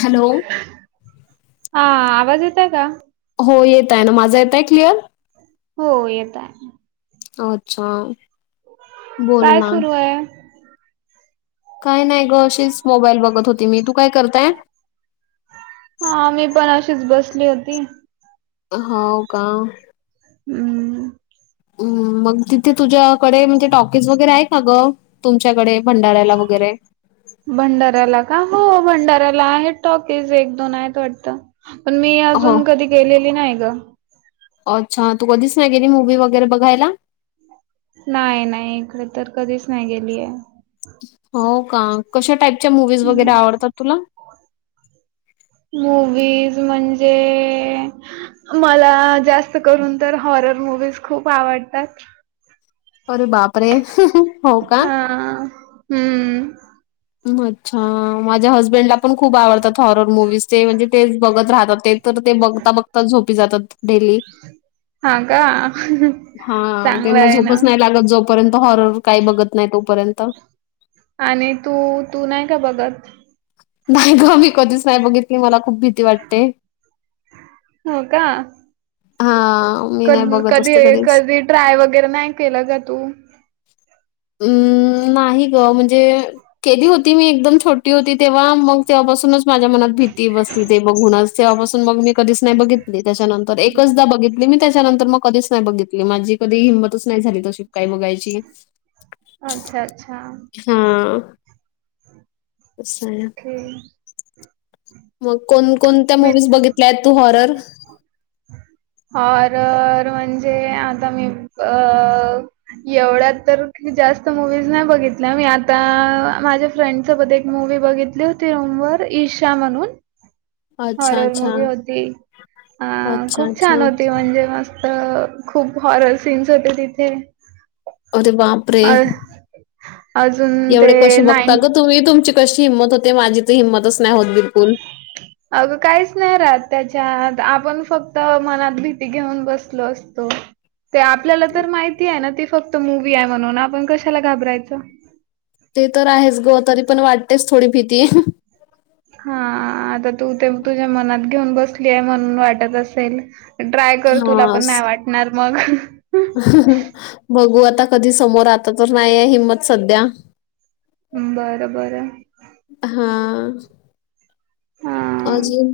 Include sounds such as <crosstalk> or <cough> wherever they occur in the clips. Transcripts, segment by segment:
<inaudible> Hello! <inaudible> हा आवाज येतेय का? हो येतय ना, माझा येतय क्लिअर? हो येतय. अच्छा. बोल काय? ना सुरू आहे. काय नाही ग अशीच मोबाईल बघत होती मी, तू काय? करताय. हा मी पण अशीच बसली होती. हो का? हम्म. म मग तिथे तुझ्याकडे म्हणजे टॉकीज वगैरे आहे का? ग. तुमच्याकडे भंडाऱ्याला वगैरे. भंडाऱ्याला का हो भंडाऱ्याला आहे टॉकीज एक, दोन आहेत वाटतं. पण मी हो अजून कधी गेलेली नाही ग. अच्छा तू कधीच नाही गेली मुव्ही वगैरे बघायला. नाही नाही इकडे तर कधीच नाही गेलीय. हो का? कशा टाईपच्या मुूवीज वगैरे आवडतात तुला. मूवीज म्हणजे मला जास्त करून तर हॉरर मुूवीज खूप आवडतात. अरे बापरे! हो का? हा. हम्म. अच्छा माझ्या हस्बेंडला पण खूप आवडतात हॉरर मुव्हीज. ते म्हणजे तेच बघत राहतात ते तर ते बघता बघता झोपी जातात. डेली हा का? हा चांगलं त्यांना आहे झोप ना. नाही लागत झोप परंतु हॉरर काय बघत नाही तोपर्यंत. आणि तू तू नाही का? बघत. नाही ग मी कधीच नाही बघितली मला खूप भीती वाटते. हो का? हा क कधी कधी ट्राय वगैरे नाही केलं का तू. हम् नाही ग म्हणजे केली होती मी एकदम छोटी होती तेव्हा मग तेव्हापासूनच माझ्या मनात भीती बसली ते बघूनच. तेेव्हापासून मग मी कधीच नाही बघितली त्याच्यानंतर एकचदा बघितली मी त्याच्यानंतर मग कधीच नाही बघितली माझी. कधी हिंमतच नाही झाली तशी काही बघायची. अच्छा अच्छा हा साया हम्. मग कोणकोणत्या? मी मूवीज बघितल्या आहेत तू हॉरर. हॉरर म्हणजे आता मी अ एवढ्या तर जास्त मुव्हीज नाही बघितल्या मी आता माझ्या फ्रेंड सोबत एक मूवी बघितली होते रूमवर ईशा म्हणून. अच्छा, हॉरर अच्छा. मूवी होती अ अच्छा, खूप छान! अच्छा. होती म्हणजे मस्त. अ खूप हॉरर सीन्स होते तिथे. अरे बापरे! अ अजून ते एवढे कसे बघता नाईन ग तुम्हीुमची कशी कशी हिम्मत होते माझी तर हिम्मतच होत नाही बिलकुल. ह. अगं काहीच नाही राहत त्याच्यात आपण फक्त मनात भीती घेऊन बसलो असतो. ते आपल्याला तर माहिती आहे ना ती फक्त मूवी आहे. म्हणून आपण कशाला घाबरायचं. ते तर आहेच ग तरी पण वाटतेच थोडी भीती. हा आता तू ते तुझ्या मनात घेऊन बसली आहे म्हणून वाटत असेल. ट्राय कर तुला हां. पण नाही वाटणार मग. बघू आता कधी समोर आता तर नाहीय हिंमत सध्या. बरं बरं. हा हा. अजून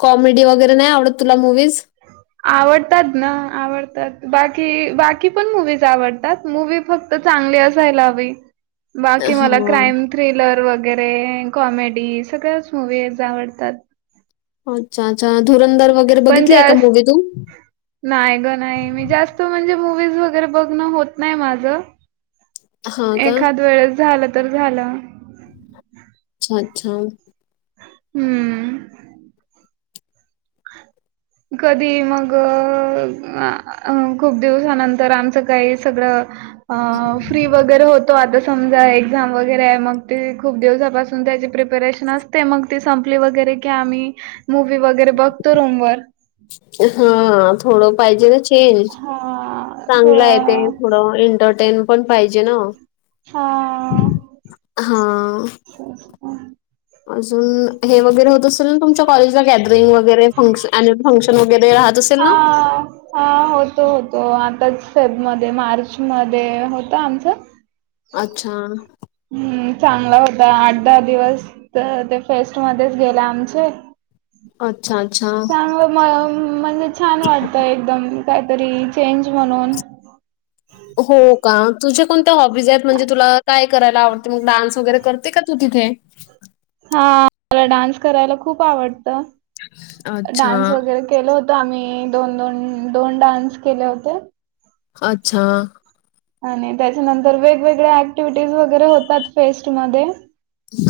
कॉमेडी वगैरे नाही आवडत तुला मुव्हीज. ह. आवडतात ना आवडतात बाकी बाकी पण मूवीज आवडतात मूवी् फक्त तर चांगली असायला हवी बाकी मला हां. क्राईम थ्रिलर, वगैरे कॉमेडी सगळ्याच मूवीज आवडतात. अच्छा अच्छा धुरधर वगैरे पण बघितलीय का? जास्त मूवी तु नाही ग नाही मी जास्त म्हणजे मूवीज वगैरे बघणं होत नाही माझं. हां का? एखाद वेळेस झालं तर झालं. अच्छा अच्छा. हम्म कधी मग खूप दिवसानंतर आमचं काही सगळं अ फ्री वगैरे होत. तो आता समजा एक्झाम वगैरे आहे मग ती खूप दिवसापासून त्याची प्रिपेरेशन असते. ते मग ती संपली वगैरे की आम्ही मूवी् वगैरे बघतो रूम वर. हा थोडं पाहिजे ना चेंज हा चांगलं आहे ते. थोडं थोड एंटरटेन पण पाहिजे ना हा. अछ. अजून हे वगैरे होत असेल ना तुमच्या कॉलेजचा गॅदरिंग वगैर ॲनिवल फंक्शन वगैरे राहत असेल. ना? हा. हा होतो होतो आताच फेबमध्येध्ये मार्चमध्ये होत आमचं. अच्छा. हम्म चांगला होता आठ दहा दिवस ते फेस्ट मध्येच गेले आमचे. अच्छा अच्छा. चांगलं म म्हणजे छान वाटतं एकदम काहीतरी चेंज म्हणून. हो का तुझ्या कोणत्या हॉबीज आहेत म्हणजे तुला काय? करायला आवडते मग डान्स वगैरे करते का तू तिथे. हा मला डान्स करायला खूप आवडत अच्छा. डान्स वगैरे. केल होत आम्ही दोन दोन दोन डान्स केले होते. अच्छा. आणि त्याच्यानंतर वेगवेगळ्या ऍक्टिव्हिटीज वगैरे होतात फेस्टमध्येध्ये.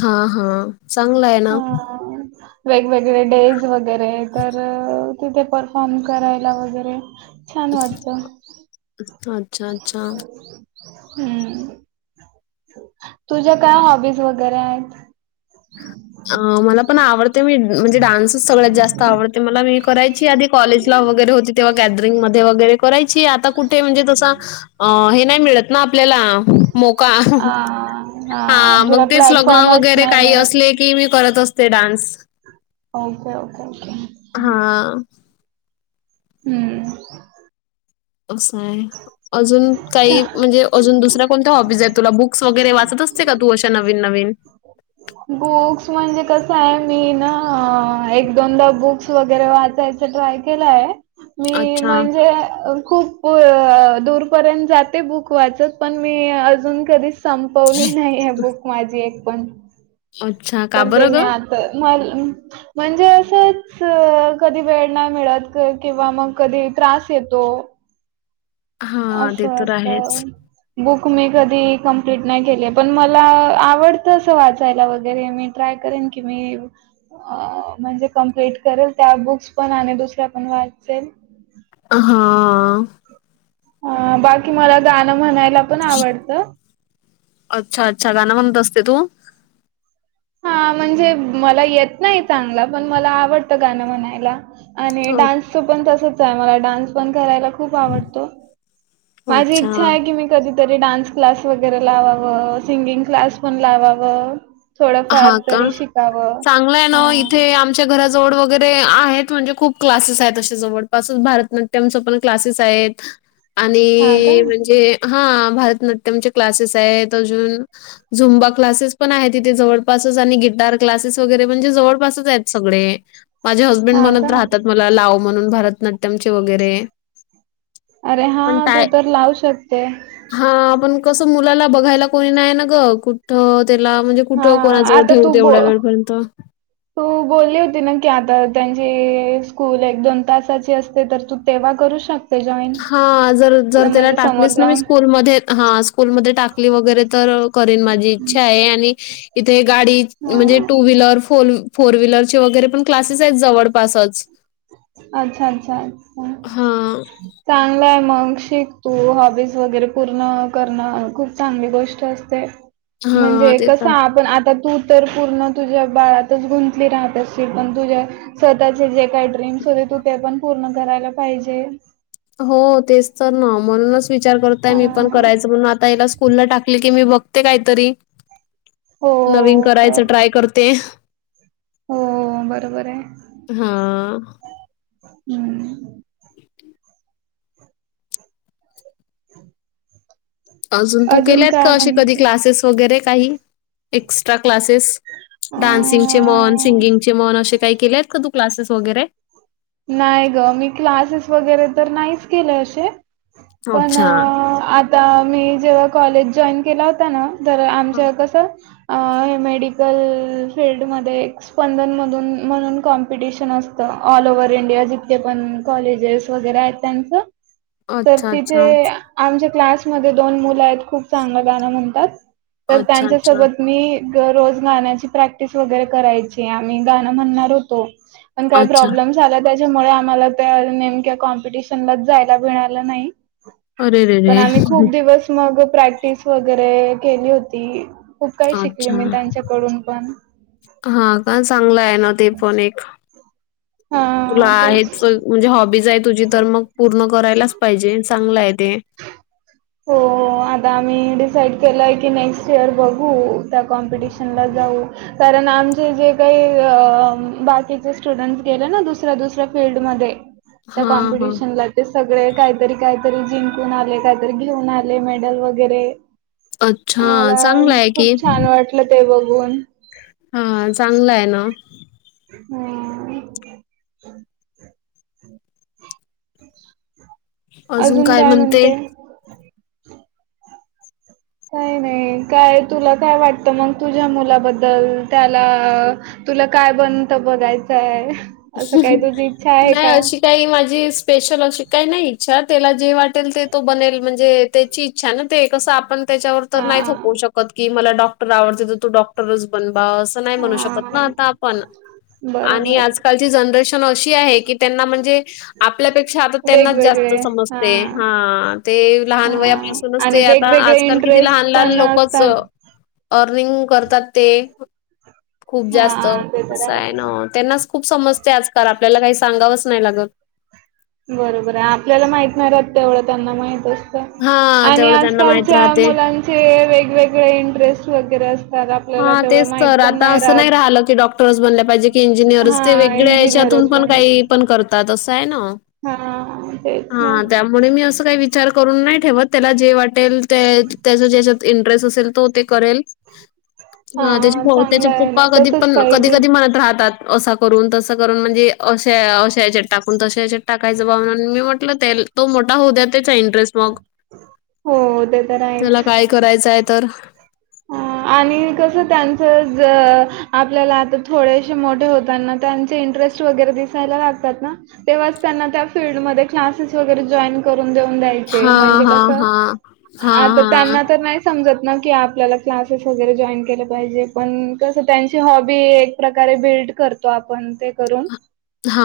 हा हा. चांगलाय. ह वेगवेगळे डेज वगैरे तर. तिथे परफॉर्म करायला वगैरे. छान वाटत अच्छा, अच्छा. हम्म. तुझ्या काय? हॉबीज वगैरे आहेत. ह. अ मला पण आवडते मी म्हणजे डान्सच सगळ्यात जास्त आवडते मला मी करायची आधिक. कॉलेज ला वगैरे होती तेव्हा गॅदरिंग मध्ये वगैरे करायची. आता कुठे म्हणजे तस हे नाही मिळत ना आपल्याला मोका. हा हा मग तुला तेच लग्न प्लॅटफॉर्मच वगैरे नाही काही मिळत. असले की मी करत असते डान्स. Okay okay okay. हा. हम्म. असं आहे अजून काही म्हणजे अजून दुसऱ्या कोणत्या हॉबीज आहेत तुला बुक बुक्स वगैरे वाचत असते का तू अशा नवीन नवीन. बुक्स म्हणजे कस आहे मी ना एक दोनदा बुक्स वगैरे वाचायच. ट्राय केलाय मी अच्छा, म्हणजे खूप. होय दूरपर्यंत जाते बुक वाचत पण मी अजून कधीच संपवली नाही ह बुक माझी एक पण. अच्छा. का तर ते बरं मी गं? आता म म्हणजे असंच कधी वेळ नाही मिळत किंवा मग कधी त्रास येतो. हां, ते असं तर आहेच. असतं. बुक मी कधी कंप्लीट नाही केली पण मला आवडतं अस वाचायला वगैरे मी ट्राय करेन की मी अ म्हणजे कंप्लीट करेल त्या बुक्स पण आणि दुसऱ्या पण वाचेल. हा. ह बाकी मला गाणं म्हणायला पण आवडतं. अच्छा अच्छा गाण म्हणत असते तू. हा म्हणजे मला येत नाही चांगला पण मला आवडतं गाणं म्हणायला. आणि अ डान्सचं पण तसच आहे मला डान्स पण करायला खूप आवडतो. माझी अच्छा. इच्छा आहे की मी कधीतरी डान्स क्लास वगैरे लावावं सिंगिंग क्लास पण लावावं. थोडंफार हां का? तरी शिकावं चांगलं आहे ना. इथे हम. आमच्या घराजवळ वगैरे आहेत म्हणजे खूप क्लासेस आहेत अशे जवळपसच भरतनाट्यम च पण क्लासेस आहेत. आणि हा का? इ इ म्हणजे हा भरतनाट्यम चे क्लासेस आहेत अजून झुंबा क्लासेस पण आहेतथ जवळपासच आणि गिटार क्लासेस वगैरे म्हणजे जवळपासच आहेत सगळे. माझे हस्बंड हा म्हणत का? राहतात मला लाव म्हणून भरतनाट्यमचे वगैरे. अरे हा तू तर लावू शकते. हा आपण कसं मुलाला बघायला कोणी नाही ना ग कुठ त्याला म्हणजे. कुठं कोणाजवळ ठेऊ दे तेवढ्या वेळपर्यंत. ह तू बोलली होती ना की आता त्यांची स्कूल एक दोन तासाची असते तर तू तेव्हा करू शक हा जर जर त्याला समोर टाकलीच ना मी जाऊन. स्कूलमध्ये हा स्कूलमध्ये टाकली वगैरे तर करन माझी इच्छा आहे आणि इथे गाडी म्हणजे हा टू व्हीलर फोर फोर व्हीलरचे वगैरे पण क्लासेस आहेत जवळ. पाासच. अच्छा अच्छा अच्छा. हां, चांगलंय मग शिकतू हॉबीज वगैरे पूर्ण करणं खूप चांगली गोष्ट असते. हां, म्हणजे ते कस तर आपण आता तू तर पूर्ण तुझ्या बाळातच गुंतली राहत असतील पण तुझ्या स्वतःचे जे काय ड्रीम् तू ते पण पूर्ण करायला पाहिजे. हो तेच तर ना म्हणूनच विचार करतय मी पण हा करायचं म्हणून आता याला स्कूलला टाकली की मी बघते कायतरी. नवीन हो कर करायचं ट्राय करते हो बरोबर आहे हां, हम्म. अजून तू केल्यात का काय अ कधी म्हणते? क्लासेस वगैरे काही एक्स्ट्रा क्लासेस अ डान्सिंगचे, मन सिंगिंगचे, मन असे काही केले आहेत का? तू क्लासेस वगैरे. नाही ग मी क्लासेस वगैरे तर नाहीच केले असे. पण अच्छा. आता मी जेव्हा कॉलेज जॉईन केला होता ना. तर हं. आमच्या कस मेडिकल फीलल्डमध्येध्ये. स्पंदनमधून म्हणून कॉम्पिटिशन असतं ऑल ओव्ह इंडिया जथे पण कॉलेजेस वगैरे आहेत त्यांच तर अच्छा, तिथे अच्छा. आमच्या क्लासमध्ये दोन मुलं आहेत खूप चांगलं गाणं म्हणतात तर अच्छा, अच्छा. त्यांच्यासोबत मी रोज गाण्याची प्रॅक्टिस वगैरे करायची आम्ही गाणं म्हणणार होतो. पण काही अच्छा. प्रॉब्लेम् आला त्याच्यामुळे आम्हाला त्या नेमक्या कॉम्पिटिशनलाच जायला मिळालं नाही. अरे रे पण रे! आम्ही खूप दिवस मग प्रॅक्टिस वगैरे केली होती खूप काही शिकली मी त्यांच्याकडून पण. हा का चांगलं आहे ना ते पण एक. तुला हा आहे तेच म्हणजे हॉबीज आहे तुझी तर मग पूर्ण करायलाच पाहिजे. चांगला आहे ते. हो. आता आम्ही डिसाईड केलं आहे की नेक्स्ट इयर बघू त्या कॉम्पिटिशनला जाऊ. कारण आमचे जे काही बाकीचे स्टुडंट्स गेले ना दुसऱ्या दुसऱ्या फीलल्डमध्ये. त्या हां, हां. कॉम्पिटिशन ला ते सगळे काहीतरी काहीतरी जिं ून आले काहीतरी घेऊन आले मेडल वगैरे. अच्छा. मला चांगलं आहे की. खूप छान वाटलं ते बघून. हा चांगलं आहे ना. हम अजून काय? म्हणते काही नाही काय तुला काय? वाटतं मग तुझ्या मुलाबद्दल त्याला तुला काय बनत बघायचंय असं काही तुझी इच्छा आहे का? त्याही माझी स्पेशल अशी काही नाही इच्छा त्याला जे वाटेल ते तो बनेल म्हणजे त्याची इच्छा ना ते कसं आपण. त्याच्यावर तर हां नाही थोपवू शकत की मला डॉक्टर आवडते तर तू डॉक्टरच बन बाबा. नाही म्हनु शकत हां आता आपण आणि बरोबर आज कालची जनरेशन अशी आहे की त्यांना म्हणजे आपल्यापेक्षा आता त्यांनाच जास्त वेगवेगळे समजते हां हा. ते लहान हां वयापासूनच आणि ते आता वेगवेगळे आजकाल किती? लहान इंटरेस्ट लहान पण लोकच असतात अर्निंग करतात ते खूप जास्त हां ते तर असं आहे ना. त्यांनाच खूप समजते आजकाल आपल्याला काही सांगावंच नाही लागत. बरोबर आहे आपल्याला माहित नाहीात तेवढं त्यांना माहितच. हां, आणि तेवढं त्यांना माहीत आजकालच्या राहते. मुलांचे वेगवेगळे इंटरेस्ट वगैरे असत. हा तेच तर आता असं नाही राहिलं की डॉक्टर्स बनल्या पाहिजे की हा इंजिनियर्स ते वेगळे्या हच्यातून इंजिनियरच पण काही बनायचं. पण करतात असं आहे ना. हा तेच ना. म्हणून मी असं काही विचार करून नाही ठेवत त्याला जे वाटेल ते त्याच ज्याच्या इंटरेस्ट असेल तो ते करेल. हा ह त्याचे त्याचे चांगलं आहे ना पप्पा कधी तसच पण कधी पाहिजे. कधी म्हणत राहतात. असं करून तसं करून म्हणजे अशा अशा याच्यात टाकून तश याच्यात टाकायचं भाव मी तो मोठा होऊ द्या त्याचा इंटरेस्ट मग हो ते तर आहेच. त्याला काय करायचं आहे तर. हा. आणि कसं त्यांचं आपल्याला आता थोडेसे मोठे होताना त्यांचे इंटरेस्ट वगैरे दिसायला लागतात ना तेव्हाच त्यांना फिल्डमध्ये क्लासेस वगैरे जॉईन करून धरून द्यायचे हां, म्हणजे कस हां, हां. हां, आ हां. त्यांना तर नाही समजत ना की आपण आपल्याला क्लासेस वगैरे जॉईन केलं पाहिजे पण कसं त्यांची हॉबी एक प्रकारे बिल्ड करते. करतो तो आपण ते करून. हा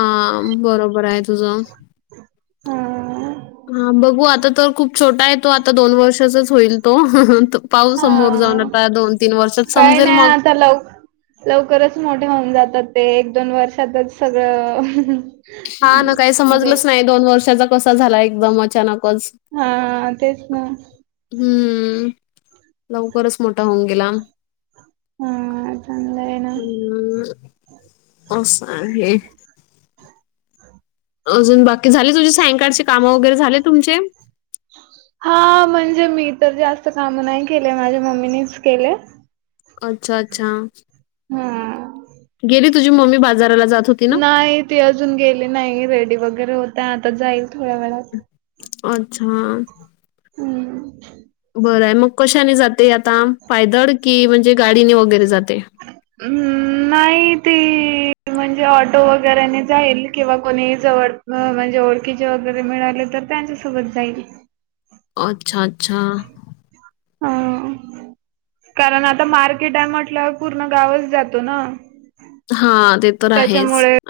बरोबर आहे तुझं. हम्. हा बघू आता तर खूप छोटा आहे तो आता दोन वर्षाचाच होईल तो. पाहू समोर जाऊन हा आता दोन तीन वर्षात समजेल मग. च लव लवकरच मोठे होऊन जातात ते एक दोन वर्षातच सगळं. हा ना काही म्हणजे समजलंच नाही दोन वर्षाचा कसा झाला एकदम अचानकच. हा तेच ना. हम्म लवकरच मोठा होऊन गेला. हा चांगंल आहे ना. हम् अससा आहे. अजून बाकी झाले तुझी सायंकाळचे काम वगैरे झाले तुमचे. हा म्हणजे मी तर जास्त काम नाही केले माझ्या मम्मीनीच केले. अच्छा अच्छा. हम. गेली तुझी मम्मी बाजाराला जात हो नाही ती अजून गेली नाही रेडी वगैरे होतय आता जाईल थोड्या वेळात. अच्छा. हम्म. बरं आहे मग कशाने जाते आता पायदळ की म्हणजे गाडीने वगैरे जाते. हम् नाही ते म्हणजे ऑटो वगैरेने जाईल किंवा कोणीही जवळ म्हणजे ओळखीचे वगैरे मिळाले तर त्यांच्यासोबत जाईल. अच्छा अच्छा. हा कारण आता मार्ग कटा म्हटल्यावर पूर्ण गावच जातो ना. हा ते तर आहेच. त्याच्यामुळे